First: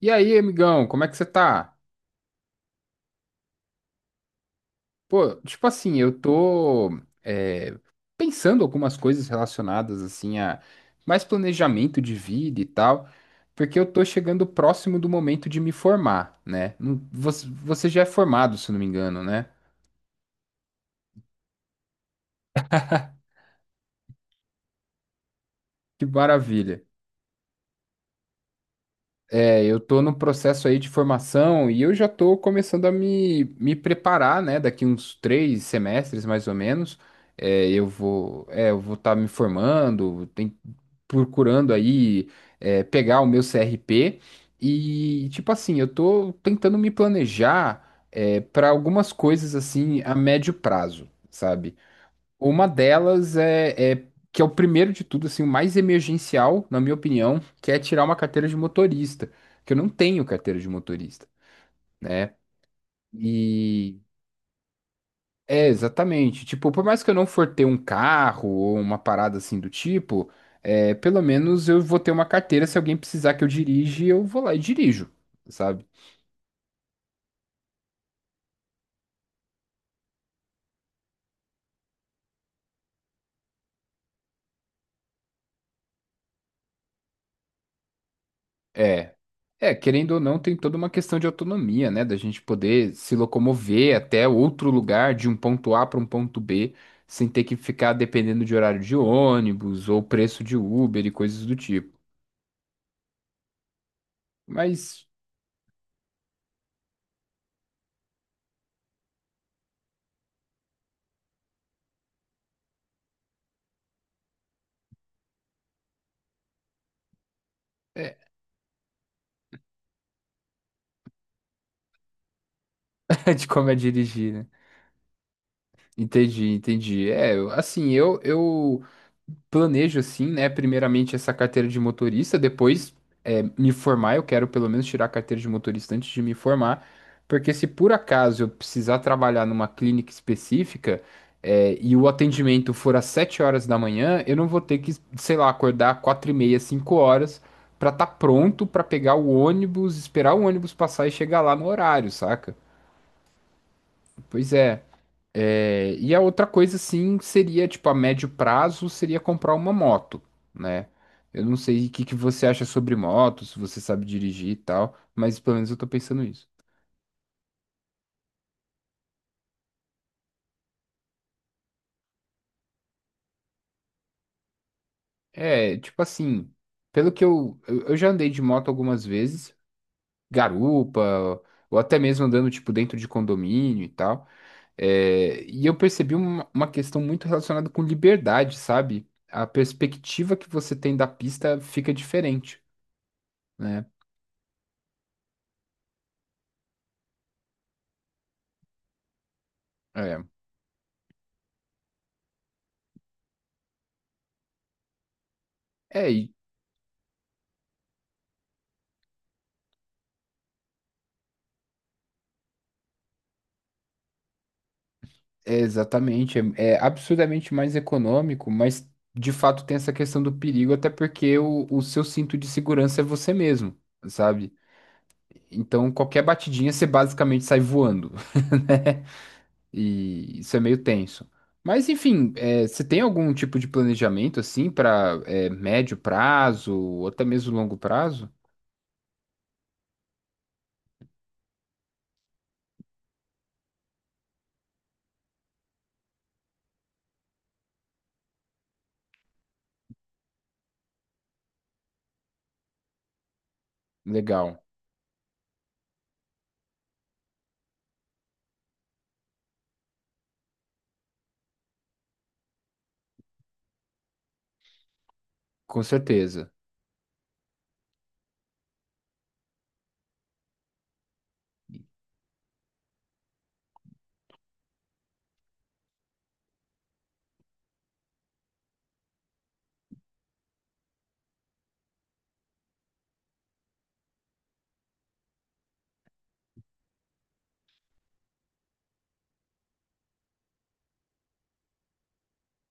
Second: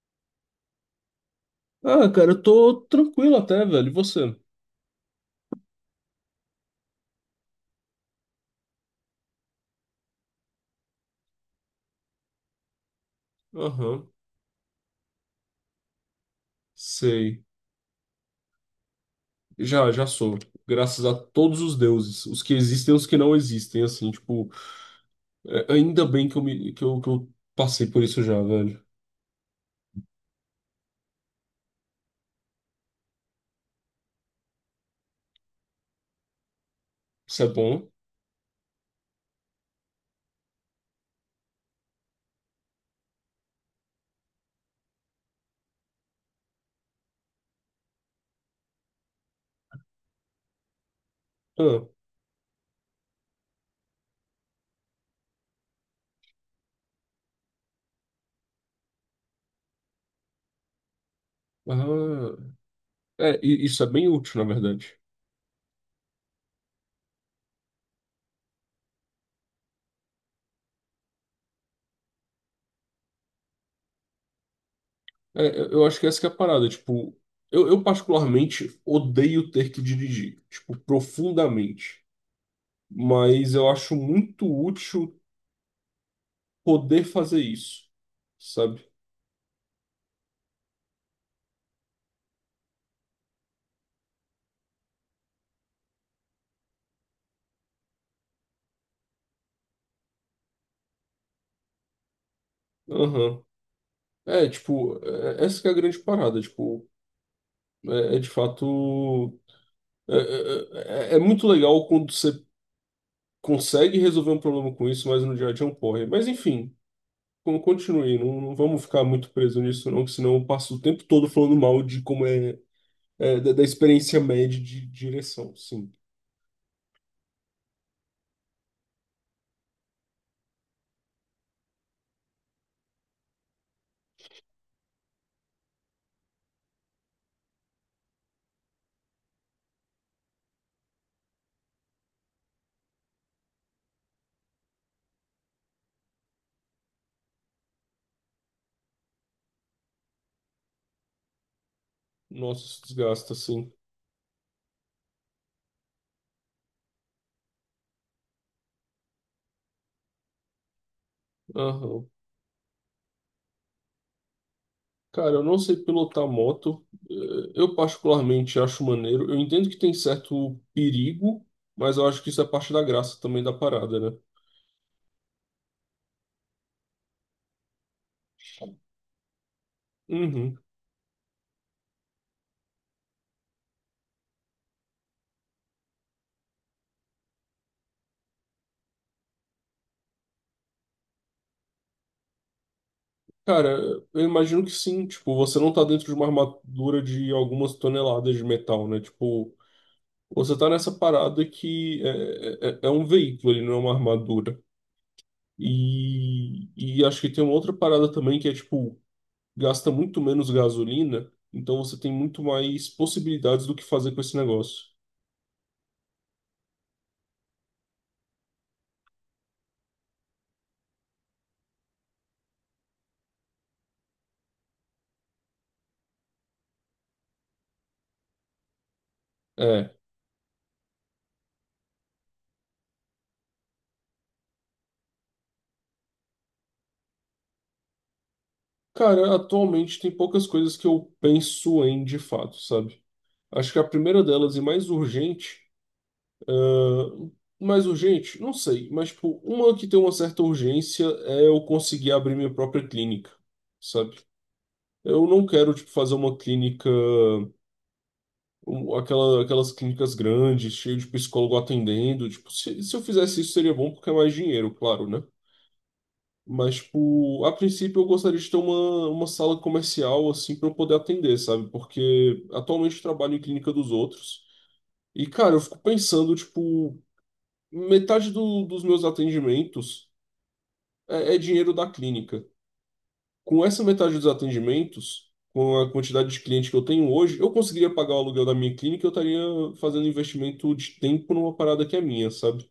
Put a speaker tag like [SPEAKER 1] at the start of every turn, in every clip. [SPEAKER 1] E aí, amigão, como é que você tá?
[SPEAKER 2] Ah, cara, eu tô tranquilo até, velho. E você?
[SPEAKER 1] Pô, tipo assim, eu tô é, pensando algumas coisas relacionadas assim a mais planejamento de vida e tal, porque eu tô
[SPEAKER 2] Aham,
[SPEAKER 1] chegando próximo do momento de me formar, né?
[SPEAKER 2] sei.
[SPEAKER 1] Você já é formado, se eu não me engano, né?
[SPEAKER 2] Já, já sou. Graças a todos os deuses, os que existem e os que não existem, assim, tipo,
[SPEAKER 1] Que
[SPEAKER 2] ainda bem que eu, me,
[SPEAKER 1] maravilha.
[SPEAKER 2] que eu passei por isso já, velho.
[SPEAKER 1] É, eu tô no processo aí de formação e eu já tô começando a me preparar, né? Daqui uns 3 semestres, mais ou menos,
[SPEAKER 2] Isso é bom.
[SPEAKER 1] eu vou estar me formando, tem, procurando aí, pegar o meu CRP e, tipo assim, eu tô tentando me planejar, para algumas coisas assim a médio prazo, sabe?
[SPEAKER 2] Ah,
[SPEAKER 1] Uma delas que é o primeiro de tudo, assim, o mais emergencial, na minha opinião, que é tirar uma carteira de motorista, que eu não tenho carteira de motorista, né?
[SPEAKER 2] ah, e isso é
[SPEAKER 1] E
[SPEAKER 2] bem útil, na verdade.
[SPEAKER 1] é exatamente, tipo, por mais que eu não for ter um carro ou uma parada assim do tipo, pelo menos eu vou ter uma carteira, se alguém precisar que eu dirija, eu vou lá e dirijo,
[SPEAKER 2] É, eu
[SPEAKER 1] sabe?
[SPEAKER 2] eu acho que essa que é a parada, tipo, eu particularmente odeio ter que dirigir, tipo, profundamente, mas eu acho muito útil poder fazer isso, sabe?
[SPEAKER 1] É. É, querendo ou não, tem toda uma questão de autonomia, né? Da gente poder se locomover até outro lugar, de um ponto A para um ponto B, sem ter que ficar dependendo de horário de ônibus ou preço de Uber e coisas do tipo.
[SPEAKER 2] Aham. É, tipo,
[SPEAKER 1] Mas
[SPEAKER 2] essa que é a grande parada, tipo, é de fato. É muito legal quando você consegue resolver um problema com isso, mas no dia a dia é um porre. Mas enfim, con-
[SPEAKER 1] é,
[SPEAKER 2] continue, não vamos ficar muito preso nisso, não, que senão eu passo o tempo todo falando mal de como
[SPEAKER 1] de
[SPEAKER 2] da
[SPEAKER 1] como é
[SPEAKER 2] experiência
[SPEAKER 1] dirigir, né?
[SPEAKER 2] média de direção. Sim.
[SPEAKER 1] Entendi, entendi. É, assim, eu planejo assim, né? Primeiramente essa carteira de motorista, depois me formar, eu quero pelo menos tirar a carteira de motorista antes de me formar, porque se por acaso eu precisar trabalhar numa clínica específica, e o atendimento for às 7 horas da manhã, eu não vou ter que, sei lá, acordar 4:30, 5 horas pra estar pronto pra pegar o ônibus, esperar o ônibus passar e chegar lá no horário, saca?
[SPEAKER 2] Nossa, isso desgasta, sim.
[SPEAKER 1] Pois é. É, e a outra coisa, assim, seria, tipo, a médio prazo, seria comprar uma moto, né? Eu não sei o que
[SPEAKER 2] Aham.
[SPEAKER 1] que você acha sobre moto, se você sabe dirigir e tal,
[SPEAKER 2] Cara,
[SPEAKER 1] mas
[SPEAKER 2] eu
[SPEAKER 1] pelo
[SPEAKER 2] não
[SPEAKER 1] menos
[SPEAKER 2] sei
[SPEAKER 1] eu tô pensando
[SPEAKER 2] pilotar
[SPEAKER 1] isso.
[SPEAKER 2] moto. Eu particularmente acho maneiro. Eu entendo que tem certo perigo, mas eu acho que isso é parte da graça também da parada, né?
[SPEAKER 1] É, tipo assim, pelo que eu já andei de moto algumas vezes,
[SPEAKER 2] Uhum.
[SPEAKER 1] garupa, ou até mesmo andando, tipo, dentro de condomínio e tal, e eu percebi uma questão muito relacionada com liberdade, sabe? A perspectiva que você tem da pista fica diferente,
[SPEAKER 2] Cara,
[SPEAKER 1] né?
[SPEAKER 2] eu imagino que sim. Tipo, você não tá dentro de uma armadura de algumas toneladas de metal, né? Tipo,
[SPEAKER 1] É.
[SPEAKER 2] você tá nessa parada que é um veículo, ele não é uma armadura.
[SPEAKER 1] É, e
[SPEAKER 2] E acho que tem uma outra parada também que é, tipo, gasta muito menos gasolina, então você tem muito mais possibilidades do que fazer com esse negócio.
[SPEAKER 1] É, exatamente, é absurdamente mais econômico, mas de fato tem essa questão do perigo, até porque o seu cinto de segurança é você mesmo, sabe? Então qualquer batidinha você basicamente sai voando, né?
[SPEAKER 2] É.
[SPEAKER 1] E isso é meio tenso. Mas enfim, é, você tem algum tipo de planejamento assim para médio prazo ou até mesmo longo prazo?
[SPEAKER 2] Cara, atualmente tem poucas coisas que eu penso em de fato, sabe? Acho que a primeira delas e mais urgente, ah, mais urgente, não sei, mas tipo, uma que tem uma certa urgência é eu conseguir abrir minha própria clínica, sabe?
[SPEAKER 1] Legal,
[SPEAKER 2] Eu não quero tipo fazer uma clínica, aquelas clínicas grandes, cheio de psicólogo atendendo, tipo, se eu fizesse isso seria bom porque é mais dinheiro, claro, né?
[SPEAKER 1] com certeza.
[SPEAKER 2] Mas, tipo, a princípio eu gostaria de ter uma sala comercial, assim, para eu poder atender, sabe? Porque atualmente eu trabalho em clínica dos outros. E, cara, eu fico pensando, tipo, metade dos meus atendimentos é dinheiro da clínica. Com essa metade dos atendimentos, com a quantidade de cliente que eu tenho hoje, eu conseguiria pagar o aluguel da minha clínica e eu estaria fazendo investimento de tempo numa parada que é minha, sabe?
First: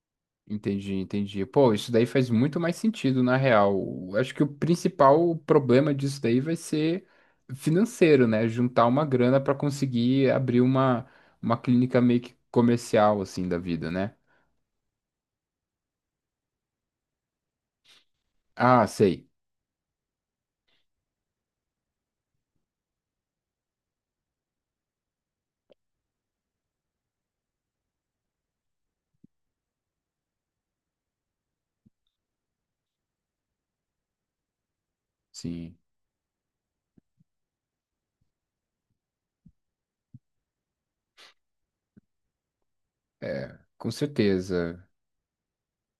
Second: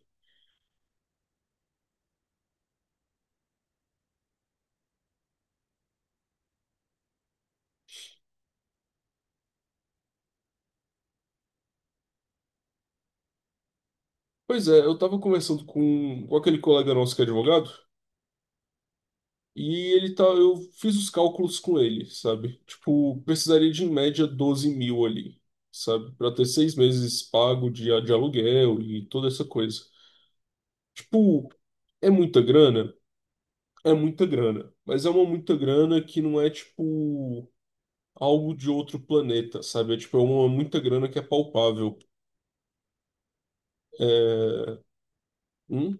[SPEAKER 1] Entendi, entendi. Pô, isso daí faz muito mais sentido, na real. Acho que o principal problema disso daí vai ser financeiro, né? Juntar uma grana para conseguir abrir uma clínica meio que comercial, assim, da vida, né?
[SPEAKER 2] Pois é, eu tava conversando com aquele colega nosso que é advogado.
[SPEAKER 1] Ah, sei.
[SPEAKER 2] Eu fiz os cálculos com ele, sabe? Tipo, precisaria de em média 12 mil ali, sabe? Pra ter 6 meses pago de aluguel e toda essa coisa. Tipo, é muita grana? É muita grana. Mas é uma muita
[SPEAKER 1] Sim,
[SPEAKER 2] grana que não é, tipo, algo de outro planeta, sabe? É, tipo, é uma muita grana que é palpável.
[SPEAKER 1] com
[SPEAKER 2] É.
[SPEAKER 1] certeza.
[SPEAKER 2] Hum?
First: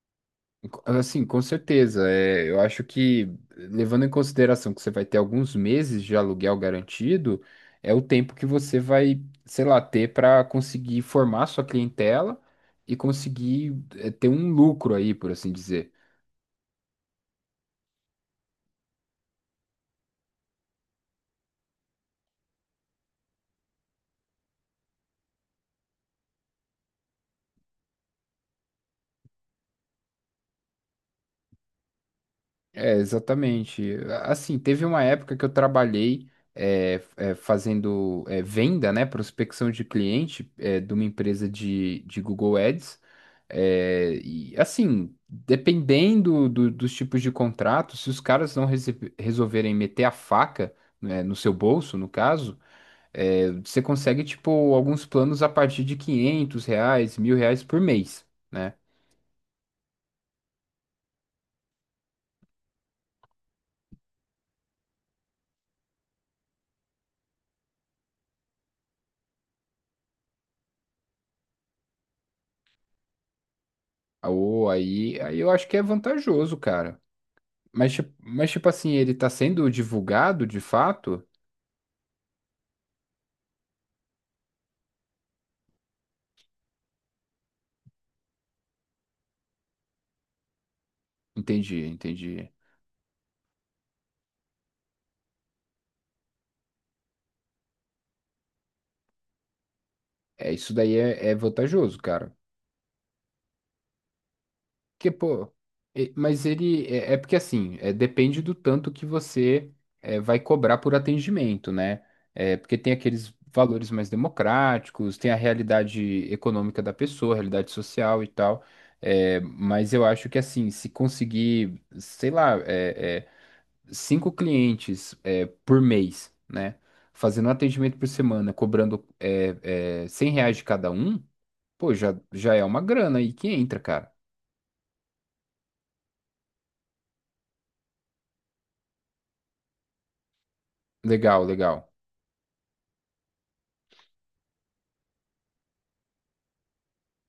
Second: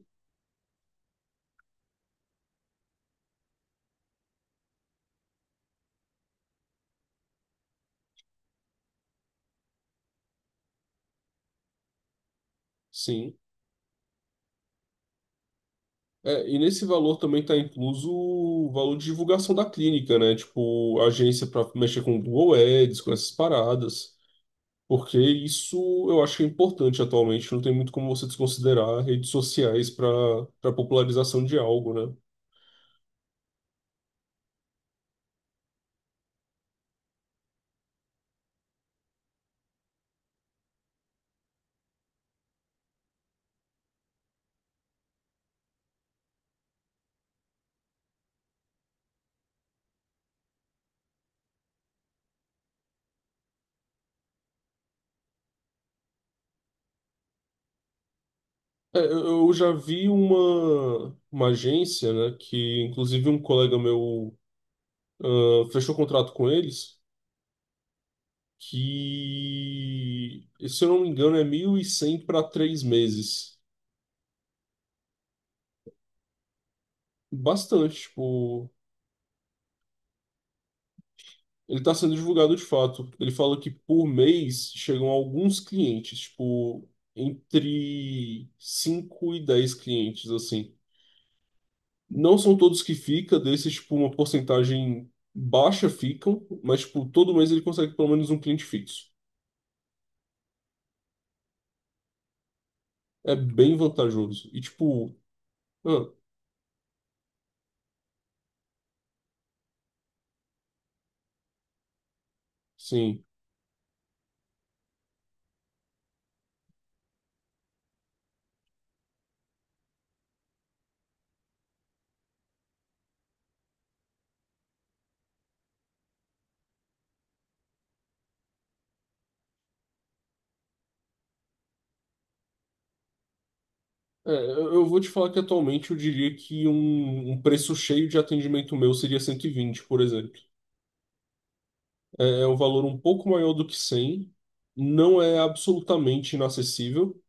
[SPEAKER 1] Assim, com certeza. É, eu acho que, levando em consideração que você vai ter alguns meses de aluguel garantido, é o tempo que você vai, sei lá, ter para conseguir formar sua clientela e
[SPEAKER 2] Sim.
[SPEAKER 1] conseguir, é, ter um lucro aí, por assim dizer.
[SPEAKER 2] É, e nesse valor também está incluso o valor de divulgação da clínica, né? Tipo, agência para mexer com o Google Ads, com essas paradas. Porque isso eu acho que é importante atualmente. Não tem muito como você desconsiderar redes sociais para popularização de algo, né?
[SPEAKER 1] É, exatamente. Assim, teve uma época que eu trabalhei fazendo venda, né, prospecção de cliente de uma empresa de Google Ads. É, e assim, dependendo dos tipos de contrato, se os caras não resolverem meter a faca, né, no seu bolso, no caso, você consegue, tipo, alguns planos a partir de R$ 500, R$ 1.000 por mês, né?
[SPEAKER 2] É, eu já vi uma agência, né? Que inclusive um colega meu fechou contrato com eles. Que, se eu não me engano, é 1.100 para 3 meses.
[SPEAKER 1] Ou aí, aí eu acho que é vantajoso, cara.
[SPEAKER 2] Bastante,
[SPEAKER 1] Mas, tipo
[SPEAKER 2] tipo,
[SPEAKER 1] assim, ele tá sendo divulgado de fato?
[SPEAKER 2] ele tá sendo divulgado de fato. Ele fala que por mês chegam alguns clientes, tipo, entre 5 e 10 clientes, assim.
[SPEAKER 1] Entendi,
[SPEAKER 2] Não
[SPEAKER 1] entendi.
[SPEAKER 2] são todos que fica, desses, tipo, uma porcentagem baixa ficam, mas, tipo, todo mês ele consegue pelo menos um cliente fixo.
[SPEAKER 1] É, isso daí é, é vantajoso, cara.
[SPEAKER 2] É bem vantajoso. E,
[SPEAKER 1] Porque,
[SPEAKER 2] tipo,
[SPEAKER 1] pô,
[SPEAKER 2] ah,
[SPEAKER 1] e- mas ele. É, é porque assim, depende do tanto que você vai cobrar por atendimento, né? É, porque tem
[SPEAKER 2] sim.
[SPEAKER 1] aqueles valores mais democráticos, tem a realidade econômica da pessoa, a realidade social e tal. É, mas eu acho que assim, se conseguir, sei lá, cinco clientes por mês, né? Fazendo um atendimento por semana, cobrando R$ 100 de cada um, pô, já, já é uma grana aí que entra, cara.
[SPEAKER 2] É, eu vou te falar que atualmente eu diria que um preço cheio de atendimento meu seria 120, por exemplo.
[SPEAKER 1] Legal, legal.
[SPEAKER 2] É um valor um pouco maior do que 100. Não é absolutamente inacessível.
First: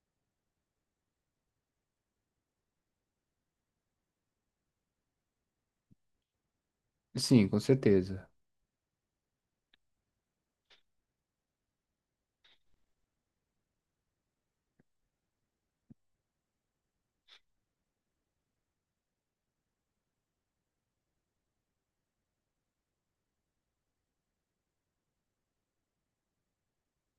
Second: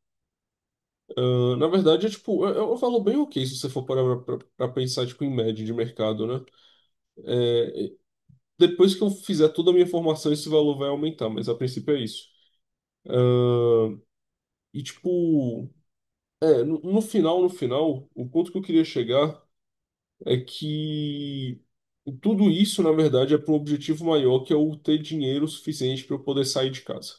[SPEAKER 2] Ah, na verdade, é tipo, é um valor bem ok se você for parar pra pensar tipo, em média de mercado, né?
[SPEAKER 1] Sim, com
[SPEAKER 2] É,
[SPEAKER 1] certeza.
[SPEAKER 2] depois que eu fizer toda a minha formação, esse valor vai aumentar, mas a princípio é isso. E tipo, no final, o ponto que eu queria chegar é que tudo isso, na verdade, é para um objetivo maior, que é o ter dinheiro suficiente para eu poder sair de casa.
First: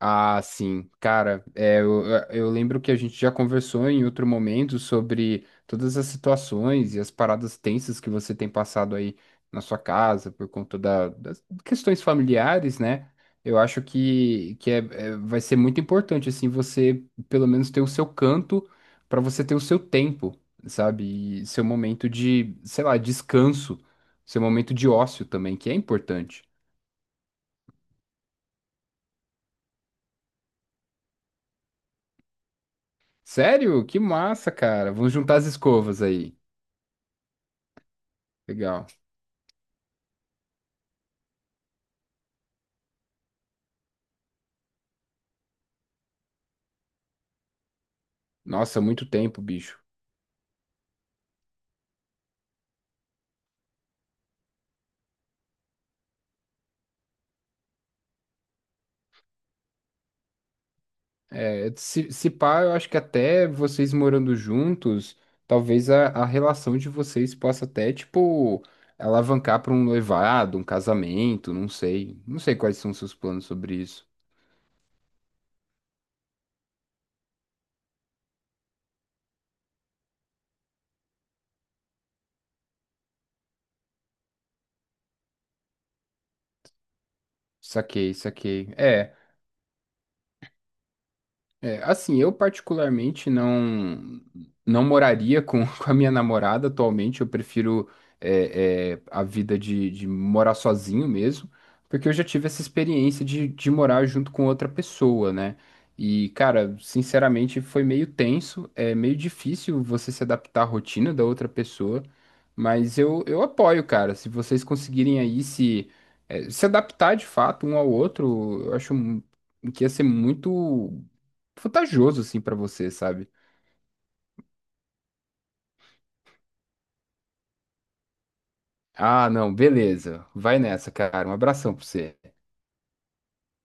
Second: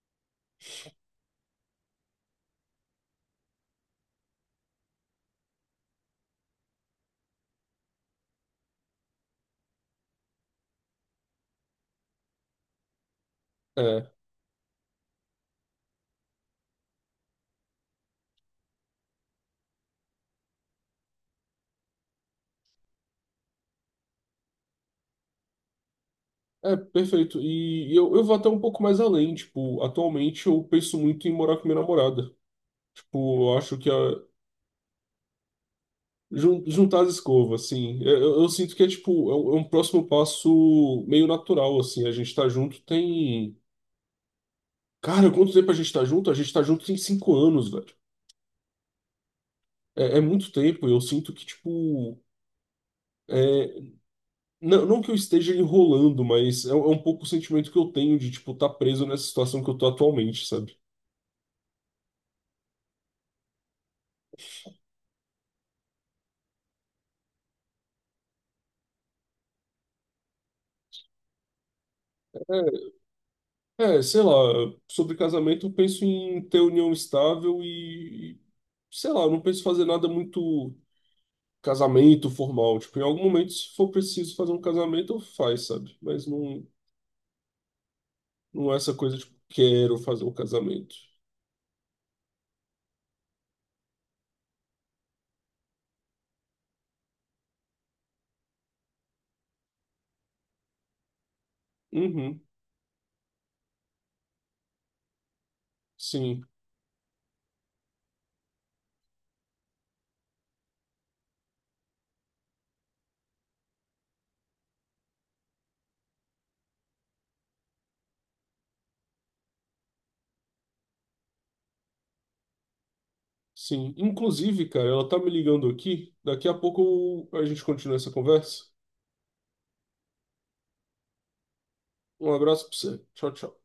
[SPEAKER 1] Ah, sim. Cara, é, eu lembro que a gente já conversou em outro momento sobre todas as situações e as paradas tensas que você tem passado aí na sua casa por conta das questões familiares, né? Eu acho
[SPEAKER 2] É.
[SPEAKER 1] que vai ser muito importante, assim, você pelo menos ter o seu canto para você ter o seu tempo, sabe? E seu momento de, sei lá, descanso, seu momento de ócio também, que é importante.
[SPEAKER 2] É, perfeito. E eu vou até um pouco mais além. Tipo, atualmente eu penso muito em morar com minha namorada. Tipo, eu acho
[SPEAKER 1] Sério?
[SPEAKER 2] que
[SPEAKER 1] Que massa, cara. Vamos juntar as escovas aí.
[SPEAKER 2] juntar as escovas, assim. Eu sinto que
[SPEAKER 1] Legal.
[SPEAKER 2] é, tipo, é um próximo passo meio natural, assim. A gente tá junto tem. Cara, quanto tempo a gente tá junto? A gente tá junto tem 5 anos, velho.
[SPEAKER 1] Nossa, muito tempo, bicho.
[SPEAKER 2] É muito tempo. Eu sinto que, tipo. É. Não, não que eu esteja enrolando, mas é um pouco o sentimento que eu tenho de, tipo, tá preso nessa situação que eu tô atualmente, sabe?
[SPEAKER 1] É, se pá, eu acho que até vocês morando juntos, talvez a relação de vocês possa até, tipo, alavancar para um noivado, um casamento, não sei. Não sei quais são os seus planos sobre
[SPEAKER 2] É,
[SPEAKER 1] isso.
[SPEAKER 2] sei lá, sobre casamento eu penso em ter união estável e, sei lá, eu não penso em fazer nada muito casamento formal. Tipo, em algum momento, se for preciso fazer um casamento, eu faz, sabe? Mas não,
[SPEAKER 1] Saquei,
[SPEAKER 2] não
[SPEAKER 1] saquei.
[SPEAKER 2] é essa
[SPEAKER 1] É.
[SPEAKER 2] coisa, tipo, quero fazer um casamento.
[SPEAKER 1] É, assim, eu particularmente não não moraria com, com a minha namorada atualmente. Eu prefiro a vida de morar sozinho mesmo, porque eu já
[SPEAKER 2] Uhum,
[SPEAKER 1] tive essa experiência de morar junto com outra pessoa, né? E,
[SPEAKER 2] sim,
[SPEAKER 1] cara, sinceramente, foi meio tenso, é meio difícil você se adaptar à rotina da outra pessoa, mas eu apoio, cara. Se vocês conseguirem aí se adaptar de fato um ao outro, eu acho que ia ser muito vantajoso assim pra você, sabe?
[SPEAKER 2] sim. Inclusive, cara, ela tá me ligando aqui. Daqui a pouco a gente continua essa conversa.
[SPEAKER 1] Ah, não, beleza. Vai nessa, cara. Um abração pra você.
[SPEAKER 2] Um abraço pra você. Tchau, tchau.